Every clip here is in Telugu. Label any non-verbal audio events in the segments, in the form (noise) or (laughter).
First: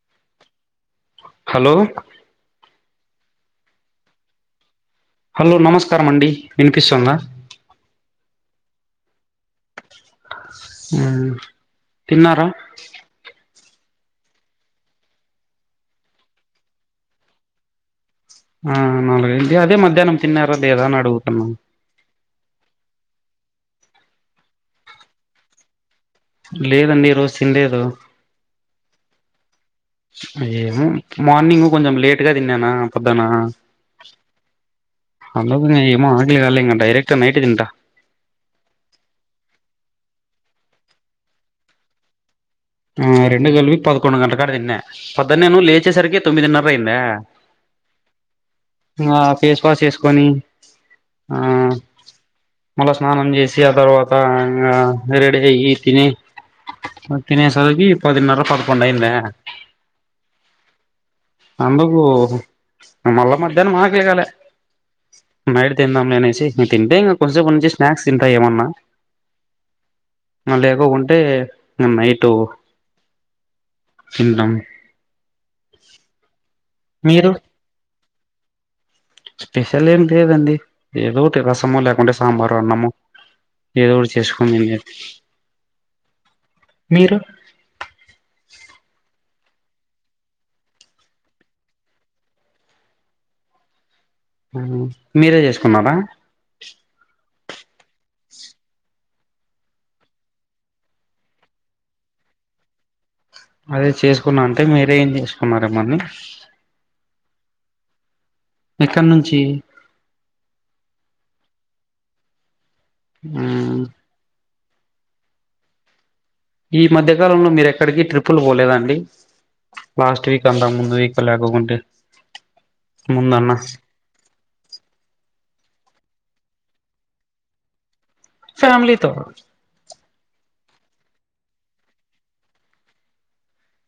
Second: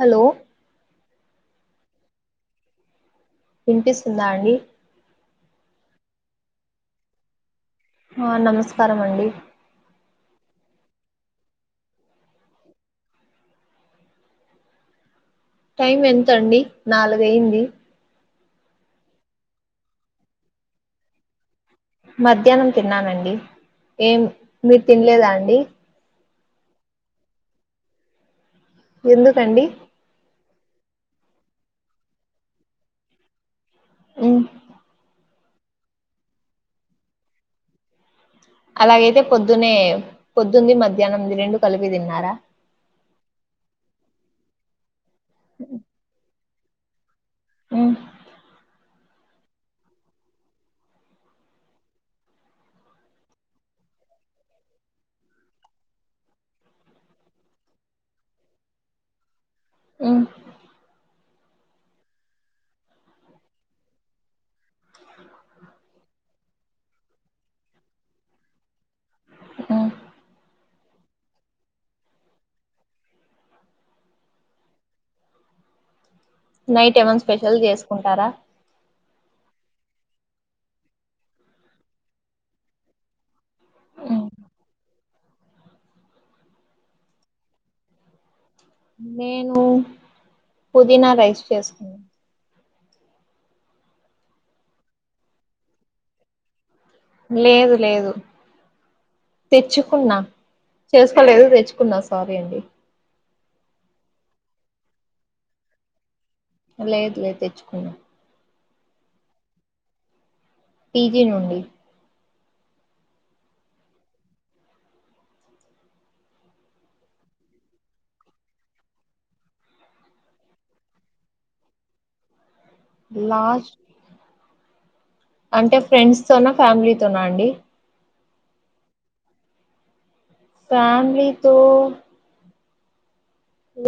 హలో హలో వినిపిస్తుందా అండి హలో నమస్కారమండి వినిపిస్తుంద ఆ నమస్కారం అండి ఆ హుం తిన్నార టైం ఎంత అండి నాలుగు అయింది ఆ నాలుగంటి అదే మధ్యాహ్నం తిన్నార లేదా అని అడుగుతున్న మధ్యానం తిన్నానండి ఏం మీరు తినలేదా అండి లేదండి ఈ రోజు తినలేదు ఎందుకండి ఏమో మార్నింగ్ కొంచెం లేట్గా తిన్నానా పొద్ద్దాన ఉమ్ అన్నం ఏమో ఆగలి కాలే ఇంక డైరెక్ నైటే తింట అలాగైతే పొద్దునే పొద్దుంది మధ్యానంది రెండు కలిపి తిన్నారా ఆ రెండు కలిపి పదకొండు గంటల కాడ తిన్న పద్దన్నామో లేచేసరికి తొమ్మిదిన్నర అయింద ఉమ్ ఆ ఫేస్ వాష్ చేసుకొని ఆ మళ్ళా స్నానం చేసి ఆ తర్వాత ఇంగా వెరైటీగా ఏం తిని తినేసరికి పదిన్నర పదికొండు అయ్యింది ఏమో అ అందుకు మల్లా మధ్యాహ్నం ఆకిలి కాలె నైట్ తిందాం ననేసి ఇవి తింటే ఇంకా కొంచసేపుంచి స్నాక్స్ తింటా ఏమన్న హు మళ్ళ ఏవోవుంటే నైటు తిండం నైట్ ఏమన్న మీరు స్పెషల్ చేసుకుంటారా స్పెషల్ ఏమి లేదండి ఏదోటి రసము లేకుంటే సాంబార్ అన్నము ఏదో ఒకటి చేసుకోని తినే మీరు నేను పుదీనా రైస్ చేసుకున్న ఆ మీరే చేసుకున్నరా లేదు లేదు తెచ్చుకున్న చేసుకోలేదు తెచ్చుకున్న సారీ అండి అదే చేసుకున్న అంటే మీరే ఏం చేసుకున్నారో ఏమోని లేదు లేదు తెచ్చుకునం ఎక్కడ నుంచి పీజీ నుండి ఉ ఈ మధ్య కాలంలో మీరు ఎక్కడికి ట్రిప్పుల్ పోలేదండి లాస్ట్ వీక్ అంతా ముందు వీక్ లేకకుంటే ముందన్న లాస్ట్ అంటే ఫ్రెండ్స్తోన ఫ్యామిలీతోన అండి ఫ్యామలీతో ఫ్యామిలీతో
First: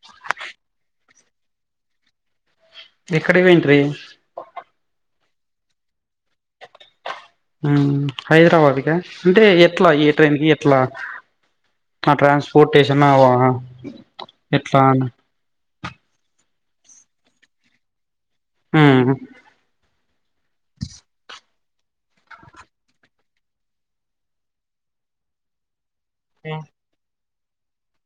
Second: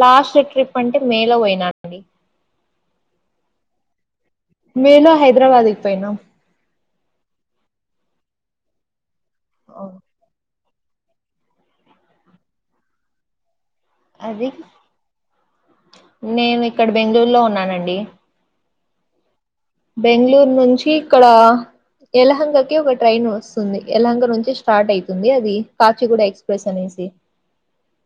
లాస్ట్ ట్రిప్ అంటే మేలో పోయినా అండి ఇక్కడపోయింట్రీ మేమ హైదరాబాద్కి పోయినాం హ హైదరాబాద్క అంటే ఎట్లా అవును. యే ట్రైన్కి ఎట్లా ఆ ట్రాన్స్పోర్టేషన్ అవ్వ అది నేను ఇక్కడ బెంగళూరులో ఉన్నానండి హు బెంగళూరు నుంచి ఇక్కడ ఎలహంగాకి ఒక ట్రైన్ వస్తుంది ఎలహంగా నుంచి స్టార్ట్ అవుతుంది అది కాచిగూడ ఎక్స్ప్రెస్ అనేసి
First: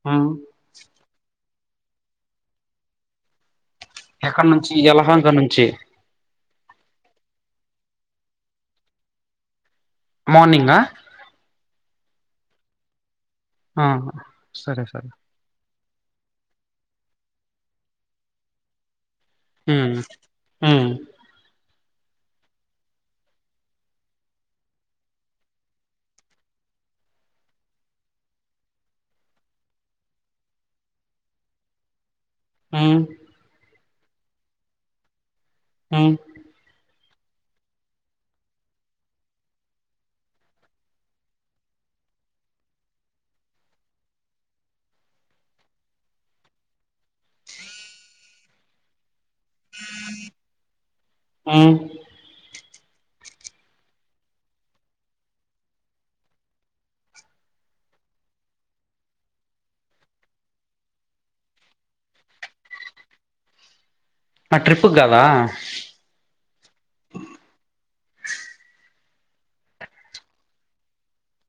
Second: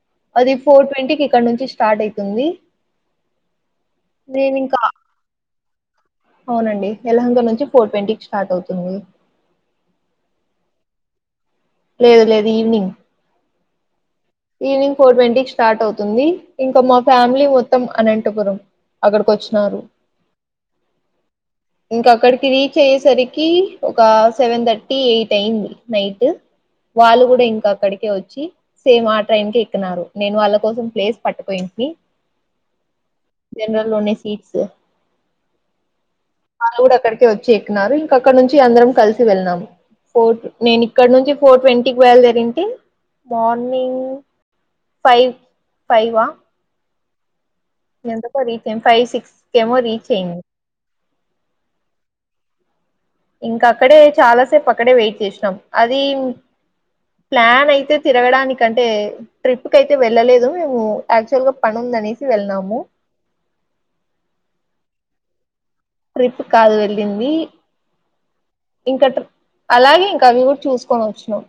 ఆ అది ఫోర్ ట్వంటీకిి ఇక్కడ నుంచి స్టార్ట్ అవుతుంది ఎక్కడ నుంచి ఇంకా ఎలహంగ నుంచి అవునండి ఎలహంగ నుంచి ఫోర్ ట్వంటీకి స్టార్ట్ అవుతుంది మార్నింగ్ ఆ లేదు లేదు ఈవినింగ్ ఆహా ఈవినింగ్ ఫోర్ ట్వంటీ స్టార్ట్ అవుతుంది ఇంకా మా ఫ్యామిలీ మొత్తం అనంటోకరు అక్కడికి వచ్చి హూ హ ఇంకా అక్కడికి రీచ్ అయ్యేసరికి ఒక సెవెన్ థర్టీ ఎయిట్ అయింది నైట్ వాళ్ళు కూడా ఇంక అక్కడికే వచ్చి సేమ్ ఆ ట్రైన్కి ఎక్కినన్నారు నేను వాళ్ళ కోసం ప్లేస్ పట్టుపోయి నైన్ జనరల్లోనే సీట్స్ ఉ వాళ్ల కూడా అక్కడికే వచ్చి ఎక్కినారు ఇంకా అక్కడ నుంచి అందరం కలిసి వెళ్ళాం ఫోర్ నేను ఇక్కడ నుంచి ఫోర్ ట్వంటీ కి బయల్దేరు ఉంటే మార్నింగ్ ఫైవ్ ఫైవా ఎంతకో రీచ్ అయ్యి ఫైవ్ సిక్స్ కేమో రీచ్ అయింది ఉ ఇంకా అక్కడే చాలాసేపు అక్కడే వెయిట్ చేసినాం అది ప్లాన్ అయితే తిరగడానికి అంటే ట్రిప్ కైతే వెళ్ళలేదు మేము యాక్చువల్ గా పని ఉందనేసి వెళ్ళము ఆ ట్రిప్ కదా ట్రిప్ కాదు వెళ్ళింది ఇంకటం అలాగే ఇంకా అవి చూసుకొని వచ్చినం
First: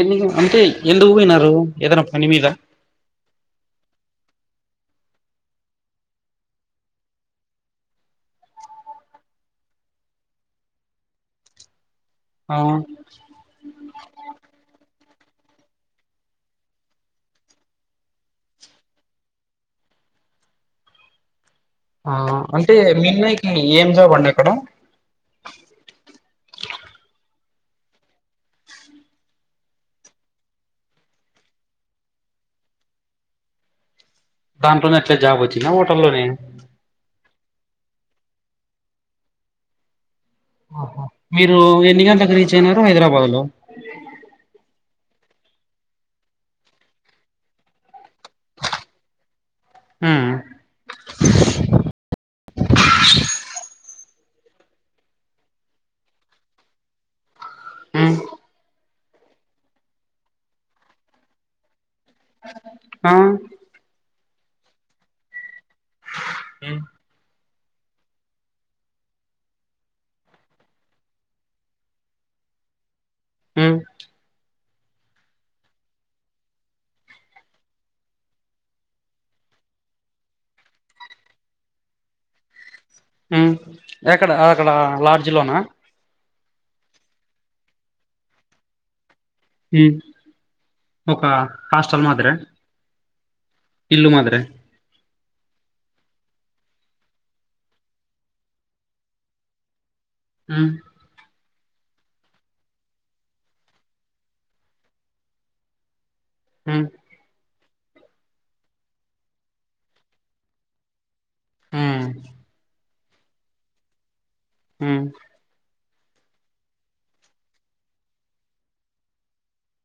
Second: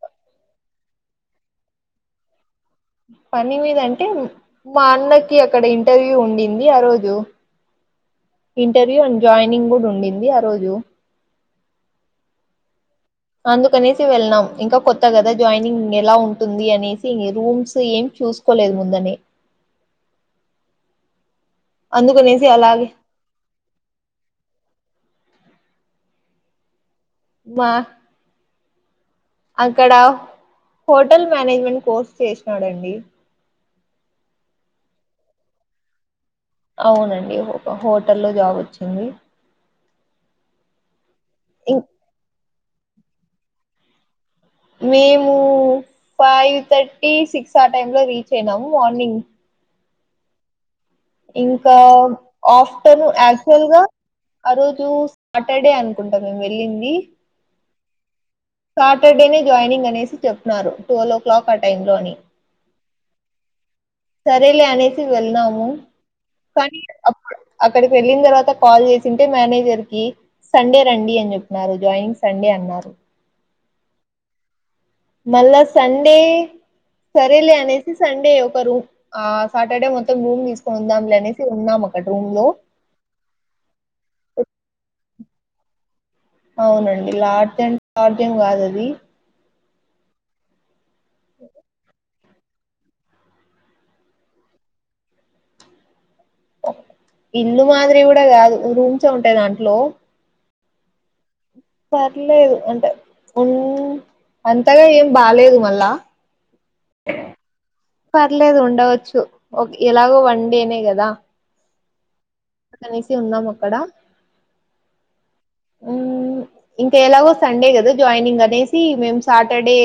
ఎనిమిది అంటే ఎందుకు పోయినారు ఏదైనా పని మీద పని మీద అంటే మా అన్నకి అక్కడ ఇంటర్వ్యూ ఉండింది ఆరోజు ఇంటర్వ్యూ అండ్ జాయినింగ్ కూడా ఉండింది ఆరోజు అవు అందుకనేసి వెళ్ళనాం ఇంకా కొత్త కదా జాయినింగ్ ఎలా ఉంటుంది అనేసి రూమ్స్ ఏం చూసు కోలేదు ముందని ఆ అందుకనేసి అంటే అలాగే మీన్నయికి ఏం జాబ్ అండి అక్కడ వా అక్కడ హోటల్ మేనేజ్మెంట్ కోర్స్ చేసినాడండి దాంట్లోనే ఎట్లే జాబ్ వచ్చిందా హోటల్లోనే అవునండి హోటల్లో జాబ్ వచ్చింది ఆహా మీరు ఇం ఎన్ని గంటలకు రీచ్ అయినారు హైదరాబాదులో మేము ఫైవ్ థర్టీ సిక్స్ ఆ టైంలో రీచ్ అయినాము మార్నింగ్ ఉ ఇంకా ఆఫ్టేర్నూన్ యాక్చువల్ గా ఆ రోజు సాటర్డే అనుకుంటాం మేము వెళ్ళింది ఆ సాటర్డే నే జాయినింగ్ అనేసి చెప్తున్నారు ట్వెల్వ్ ఓ క్లాక్ ఆ టైంలో అని ఆ సరేలే అనేసి వెళ్ళాము కానీ అప్పుడు అక్కడికి వెళ్ళిన తర్వాత కాల్ చేసి ఉంటే మేనేజర్ కి సండే రండి అని చెప్పినారు జాయినింగ్ సండే అన్నారు హ్మ్ మల్ల సండే సరేలే అనేసి సండే ఒకరోజు ఆ సాటర్డే మొత్తం రూమ్ తీసుకొని ఉందాంలే అనేసి ఉన్నాం అక్కడ రూమ్ లో ఉ ఎక్కడ అక్కడ లాడ్జి లోనా అవునండి లాడ్జిడ్ లాడ్జిన్ కాదది ఉ ఒక హాస్టల్ మాదిరా ఇల్లు మాదిరా ఇల్లు మాదిరి కూడా కాదు రూమ్స్ ఉంటాయి దాంట్లో ఉ పర్లేదు అంటే ఉ అంతగా ఏం బాలేదు మల్ల ఉ పర్లేదు ఉండవచ్చు ఎలాగో వన్డే నే కదా ఉ అనేసి ఉందాం అక్కడ హ్మ్ మ్మ్ ఇంకా ఎలాగో సండే కదా జాయినింగ్ అనేసి మేము సాటర్డే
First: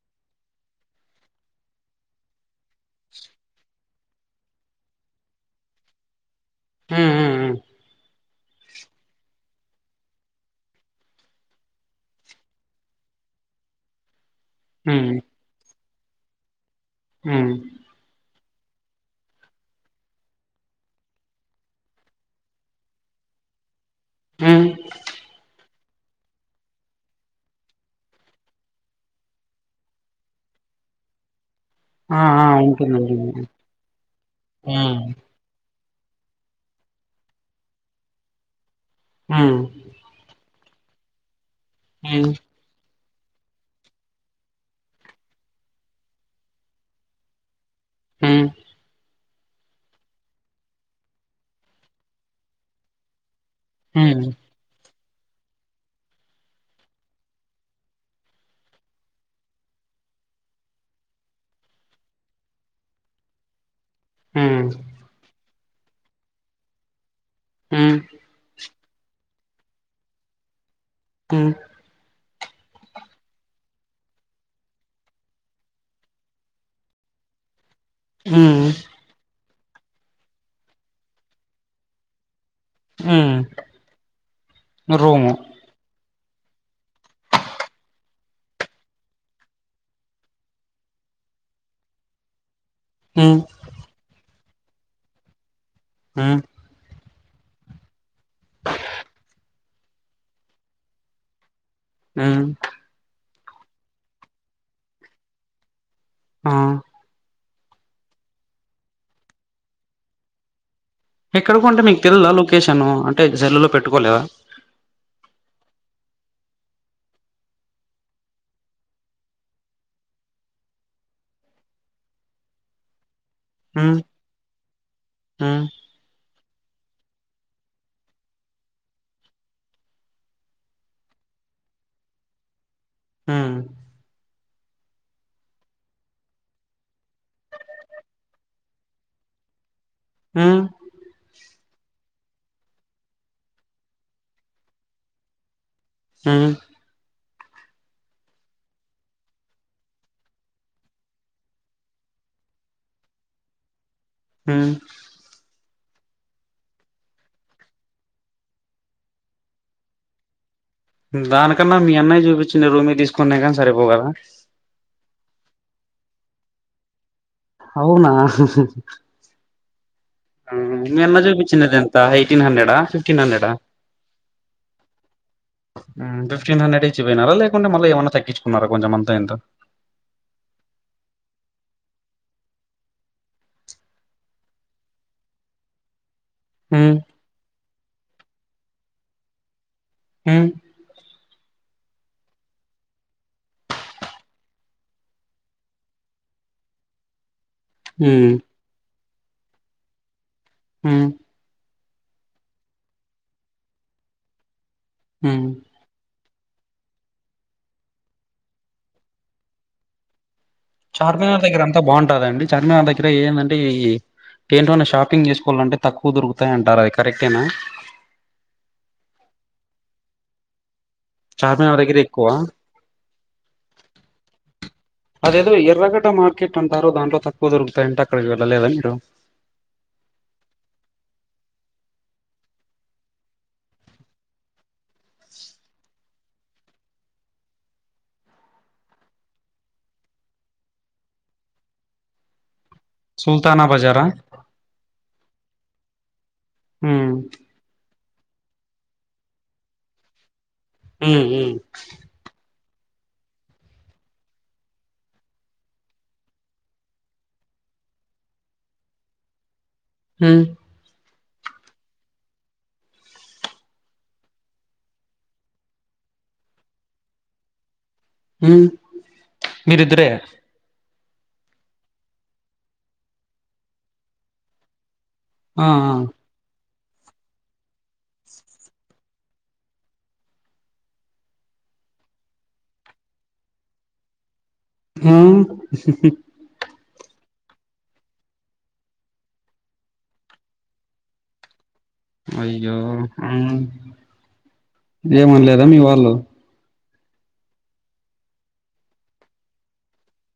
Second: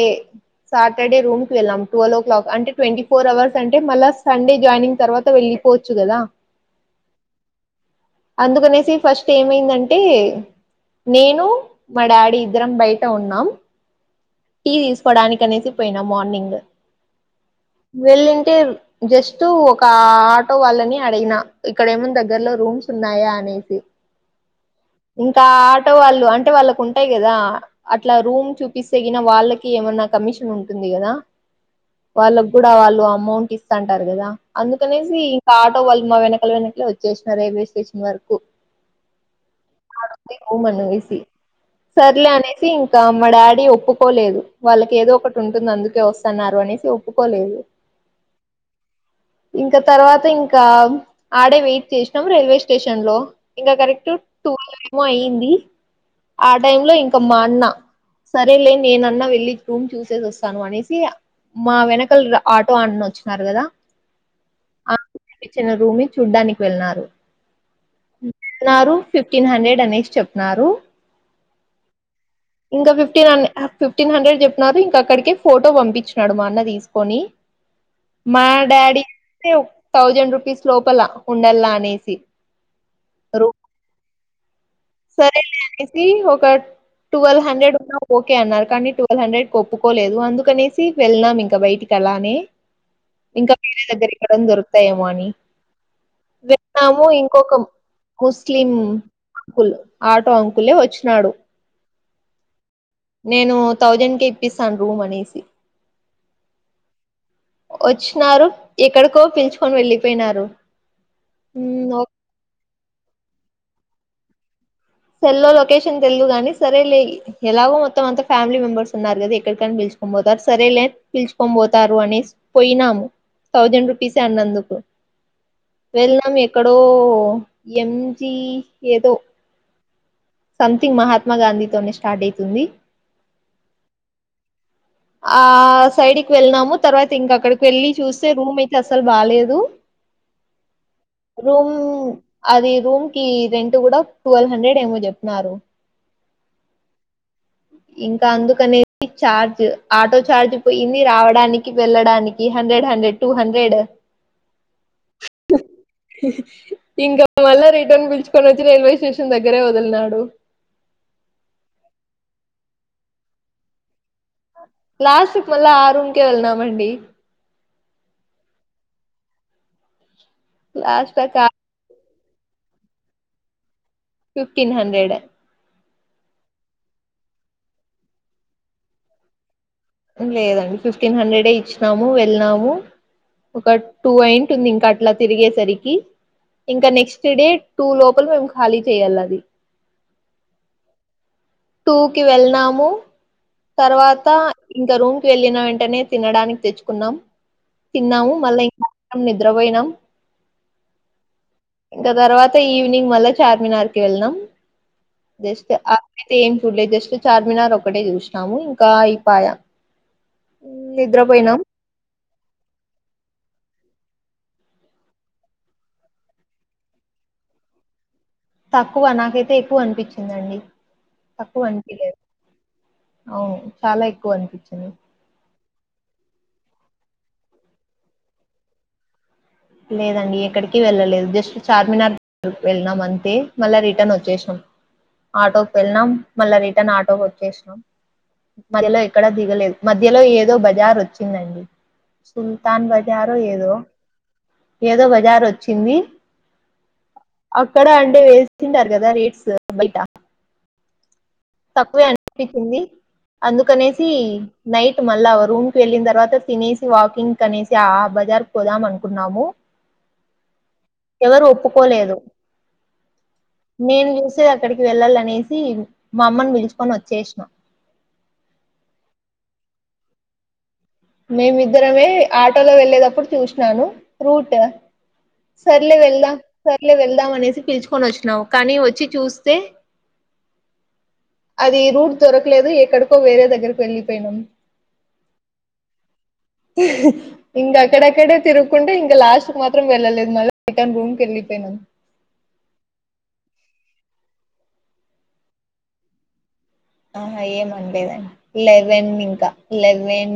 సాటర్డే రూమ్ కి వెళ్ళాం ట్వల్వ్ఓ క్లాక్ అంటే ట్వంటీ ఫోర్ అవర్స్ అంటే మళ్ళా సండే జాయినింగ్ తర్వాత వెళ్ళి పోవచ్చుగదా హ్మ్ మ్మ్ అందుకనేసి ఫస్ట్ ఏమైందంటే నేను మా డాడీ ఇద్దరం బయట ఉన్నాం టీ తీసుకోవడానికి అనేసి పోయినా మార్నింగ్ హ్మ్ వెళ్ళింటే జస్ట్ ఒక ఆటో వాళ్ళని అడిగిన ఇక్కడ ఏమనా దగ్గరలో రూమ్స్ ఉన్నాయా అనేసి ఇంకా ఆటో వాళ్ళు అంటే వాళ్ళకు ఉంటాయి కదా అట్లా రూమ్ చూపిస్ తగినా వాళ్ళకి ఏమైన్నా కమిషన్ ఉంటుంది కదా ఆ ఆ వాళ్ళకు కూడా ఉంటుంది వాళ్ళు ఉంటుంది అమౌంట్ ఇస్తుంటారు కదా హ్మ్ అందుకనేసి ఆటో వాళ్ళు మా వెనకల వెనకాలే వచ్చేసినారు రైల్వే స్టేషన్ వరకు హ్మ్ అనేసి హ్మ్ సర్లే అనేసి ఇంకా మా డాడీ ఒప్ ఒప్పుకోలేదు వాళ్ళకి ఏదో ఒకటి ఉంటుంది అందుకే వస్తున్నారు అనేసి ఒప్పుకోలేదు హ్మ్ ఇంకా తర్వాత ఇంకా ఆడే వెయిట్ చేసినాం రైల్వే స్టేషన్ లో ఇంకా కరెక్ట్ హ్మ్ టూ ఏమో అయ్యింది ఆ టైం లో ఇంకా మా అన్న అదేలే నేనన్నా వెళ్ళి రూమ్ చూసేసి వస్తాను అనేసి మా వెనకాల ఆటో అన్న వచ్చినారు కదా హ్మ్ ఇ చిన్న రూమి చూడ్డానికి వెళ్ళినారు హ్మ్ న్నారు ఫిఫ్టీన్ హండ్రెడ్ అనేసి చెప్తున్నారు హ్మ్ ఇంకా ఫిఫ్ ఫిఫ్టీన్ ఫిఫ్టీన్ హండ్రెడ్ చెప్పినారు ఇంక అక్కడికే ఫోటో పంపించినాడు మా అన్న తీసుకొని మా హ్మ్ డాడీ కి థౌజండ్ రూపీస్ లోపల ఉండలా అనేసి హ్మ్ రూ రూము సరేలే అనేసి ఒక టువెల్వ్ హండ్రెడ్ ఉన్నా ఓకే అన్నారు కానీ ట్వెల్ హండ్రెడ్ ఒప్పుకోలేదు అందుకనేసి వెళ్ళాం ఇంక బయటికి అలా అని (inaudible) ఇంకా వేరే దగ్గరెక్కడైన దొరుకుతాయేమో అని హ్మ్ విన్నాము ఇంకొక ముస్లిం అంకుల్ ఆటో అంకులే వచ్చినాడు హ్మ్ నేను థౌజండ్ కే ఇప్పిస్తాను రూమ్ అనేసి ఆ వచ్చినారు ఎక్కడికో పిలుచుకొని వెళ్ళిపోయినారు ఎక్కడకో అంటే హ్మ్. మీకు తెలిదా లొకేషన్ అంటే సెల్లులో పెట్టుకోలేదా సెల్లో లొకేషన్ తెల్దు గాని సరేలే ఎలాగో మొత్తం అంతా ఫ్యామిలీ మెంబర్స్ ఉన్నారు కదా ఎక్కడికైనా పిలుచుకొని పోతారు సరేలే పిలుచుకొని పోతారు అనేసి పోయినాము థౌజండ్ హ్మ్ రూపీసే అన్నందుకు హ్మ్ వెళ్ళాం ఎక్కడో ఎంజి ఏదో సంథింగ్ మహాత్మా గాంధీ తోనే స్టార్ట్ అయితుంది ఉమ్మ్ ఆ సైడికి వెళ్లినాము తర్వాత ఇంకా అక్కడికి వెళ్ళి చూస్తే రూమ్ అయితే అసలు బాలేదు ఉమ్మ్ రూమ్ అది రూమ్‌కి రెంట్ కూడా టువల్ హండ్రెడ్ ఏమో చెప్పినారు ఉమ్మ్ ఇంకా అందుకనే చార్జ్ ఆటో చార్జ్ పోయింది రావడానికి వెళ్ళడాని కి హండ్రెడ్ హండ్రెడ్ టూ హండ్రెడ్ ఉమ్మ్ ఇంకా మళ్ళ రిటర్న్ పిలుచుకొనొచ్చి రైల్వే స్టేషన్ దగ్గరే వదిలినాడు దానికన్నా మీ అన్నయ్య చూపిచిన రూమే తీసుకున్నా కాని సరిపోవు కదా లాస్ట్‌కి మళ్ళా ఆ రూమ్‌కే వెళ్ళినామండి అవునా మీ లాస్ట్ అన్న దాకా చూపిచినదెం త ఎయిటీన్ హండ్రెడా ఫిఫ్టీన్ హండ్రెడా ఫిఫ్టీన్ హండ్రెడ్ ఉమ్మ్ ఫిఫ్టీన్ హండ్రెడ్ ఇచ్చిపోయినారా లేకుంటే మళ్ళీ ఏమన్నా తగ్గుకున్నారా కొంచంమంతా ఇంతా లేదండి ఫిఫ్టీన్ హండ్రెడే ఇచ్చినాము వెళ్ళినాము ఒక టూ అయింటుంది ఇంకా అట్లా తిరిగే సరికి ఇంకా హ్మ్ నెక్స్ట్ డే టూ లోపల మేము ఖాళీ చేయాల అది ఉమ్ టూ కి వెళ్లినాము తర్వాత ఇంకా రూమ్‌కి వెళ్ళిన వెంటనే తినడానికి తెచ్చుకున్నాం హ్మ్ తిన్నాము మళ్ళ (inaudible) నిద్రపోయినాం ఉమ్మ్ ఇంకా తర్వాత ఈవినింగ్ మళ్ళా చార్మినార్‌కి వెళ్ళినాం హ్మ్ జస్ట్ ఆ అయితే ఏం చూడ్లే జస్ట్ చార్మినార్ ఒకటే చూసినాము ఇంకా అయిపాయా చార్మినార్ దగ్గర అంతా బాగుంటదండి చార్మినార్ దగ్గర ఏందంటే ఈ ఏంటివన్నా షాపింగ్ చేసుకోవాలంటే తక్కువ దొరుకుతాయి అంటారు అది కరెక్టేనా తక్కువ నాకైతే ఎక్కువ అనిపిచిందండి తక్కువ చార్మినార్ దగ్గర అనిపిలేదు ఎక్కువ అవును చాలా ఎక్కువ అనిపిచింది అదేదో ఎర్రగడ్డ మార్కెట్ అంటారు దాంట్లో తక్కువ దొరుకుతాయంట అక్కడికి వెళ్ళలేదా మీరు లేదండి ఎక్కడికి వెళ్ళలేదు జస్ట్ చార్మినార్ వెళ్ళినాం అంతే మళ్ళా రిటర్న్ వచ్చేసా ఆటోకి వెళ్ళినం మళ్ళా రిటన్ ఆటోకి వచ్చేసినాం మధ్యలో ఎక్కడ దిగలేదు మధ్యలో ఏదో బజార్ వచ్చిందండి సుల్తాన్ బ సుల్తానా బజారా ఏదో బజార్ వచ్చింది ఉమ్ అక్కడ అంటే ఎ సింటారు కదా రేట్స్ బైటా ఉమ్మ్ ఉమ్మ్ తక్కువే అనిపిచింది అందుకనేసి నైట్ మళ్ళా రూమ్‌కి వెళ్ళిన తర్వాత తినేసి వాకింగ్‌ కనేసి ఆ బజార్‌‌కు పోదాం అనుకున్నాము మ్. ఎవరు ఒప్పుకోలేదు. నేను చూసే అక్కడికి వెళ్ళాల అనేసి మా అమ్మని పిలుచుకొని వచ్చేసినా. హ మీరిద్దరే. మేమిద్దరమే ఆటోలో వెళ్ళేటప్పుడు చూసినాను రూట్. ఆ ఆ సర్లే వెళ్దాం సర్లే వెళ్దాం అనేసి పిలుచుకొని వచ్చినావు కానీ వచ్చి చూస్తే. అది రూట్ దొరకలేదు ఎక్కడికో వేరే దగ్గరకు వెళ్ళిపోయినాం. ఊ. ఇంకా అక్కడక్కడే తిరుగుకుంటే ఇంకా లాస్ట్ మాత్రం వెళ్ళలేదు మళ్ళ రిటర్న్ రూమ్కి వెళ్ళిపోయినామ్. అయ్యో ఉ ఏమనలేదా మీ వాళ్ళు. ఆహ ఏమండలేదండి లెవెన్ ఇంకా లెవెన్.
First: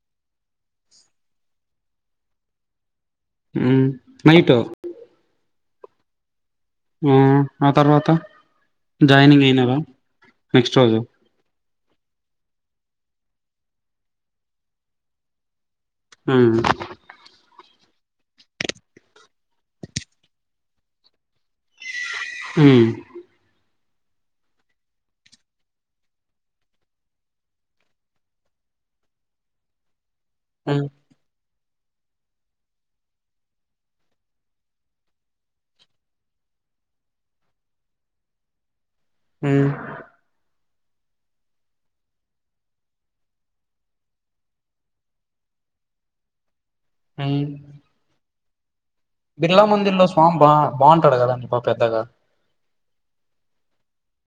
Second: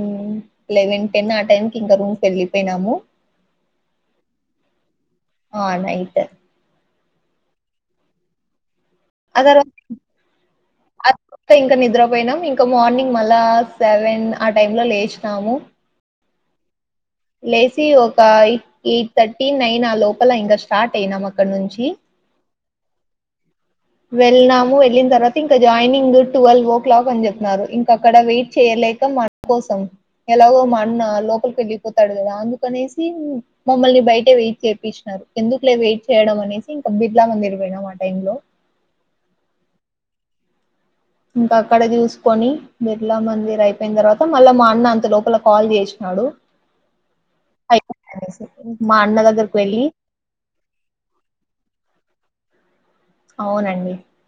లెవెన్ టెన్ ఆ టైం క ఇంకా రూమ్కి వెళ్ళిపోయినాము. ఉ నైటో. ఆ నైట్. ఆ తర్వాత. జాయినింగ్ అదర అయినారా నెక్స్ట్ రోజు అద్. ఇంకా ఇంకా నిద్రపోయినాం ఇంకా మార్నింగ్ మళ్ళా సెవెన్ ఆ టై లో లేచినాము. ఊ. లేచి ఒక ఎయిట్ ఎయిట్ థర్టీ నైన్ ఆ లోపల ఇంకా స్టార్ట్ అయినాం అక్కడ నుంచి. ఊ. వెళ్ళనాము వెళ్ళిన తర్వాత ఇంకా జాయినింగ్ ట్వెల్వ్ ఓ క్లాక్ అని చెప్తున్నారు ఇంక అక్కడ వెయిట్ చేయలేక. కోసం ఎలాగో మా ఉమ్ అన్న లోకలికి వెళ్ళిపోతాడు కదా అందుకనేసి. మమ్మల్ని బయటే వెయిట్ చేయిించినారు ఎందుకు లే వెయిట్ చేయడం అనేసి ఇంకా బిడ్లా మందిరుపోయినాం ఆ టై లో. ఉమ్. ఇంకా అక్కడ చూసుకొని బిర్లా మందిర అయిపోయిన తర్వాత మళ్ళా మా అన్న అంత లోపల కాల్ చేసినాడు. అ. మా అన్న అదగ్గరకు వెళ్లి. బా బా బాగుంటాడు కదండి బ పెద్దగా. అవునండి.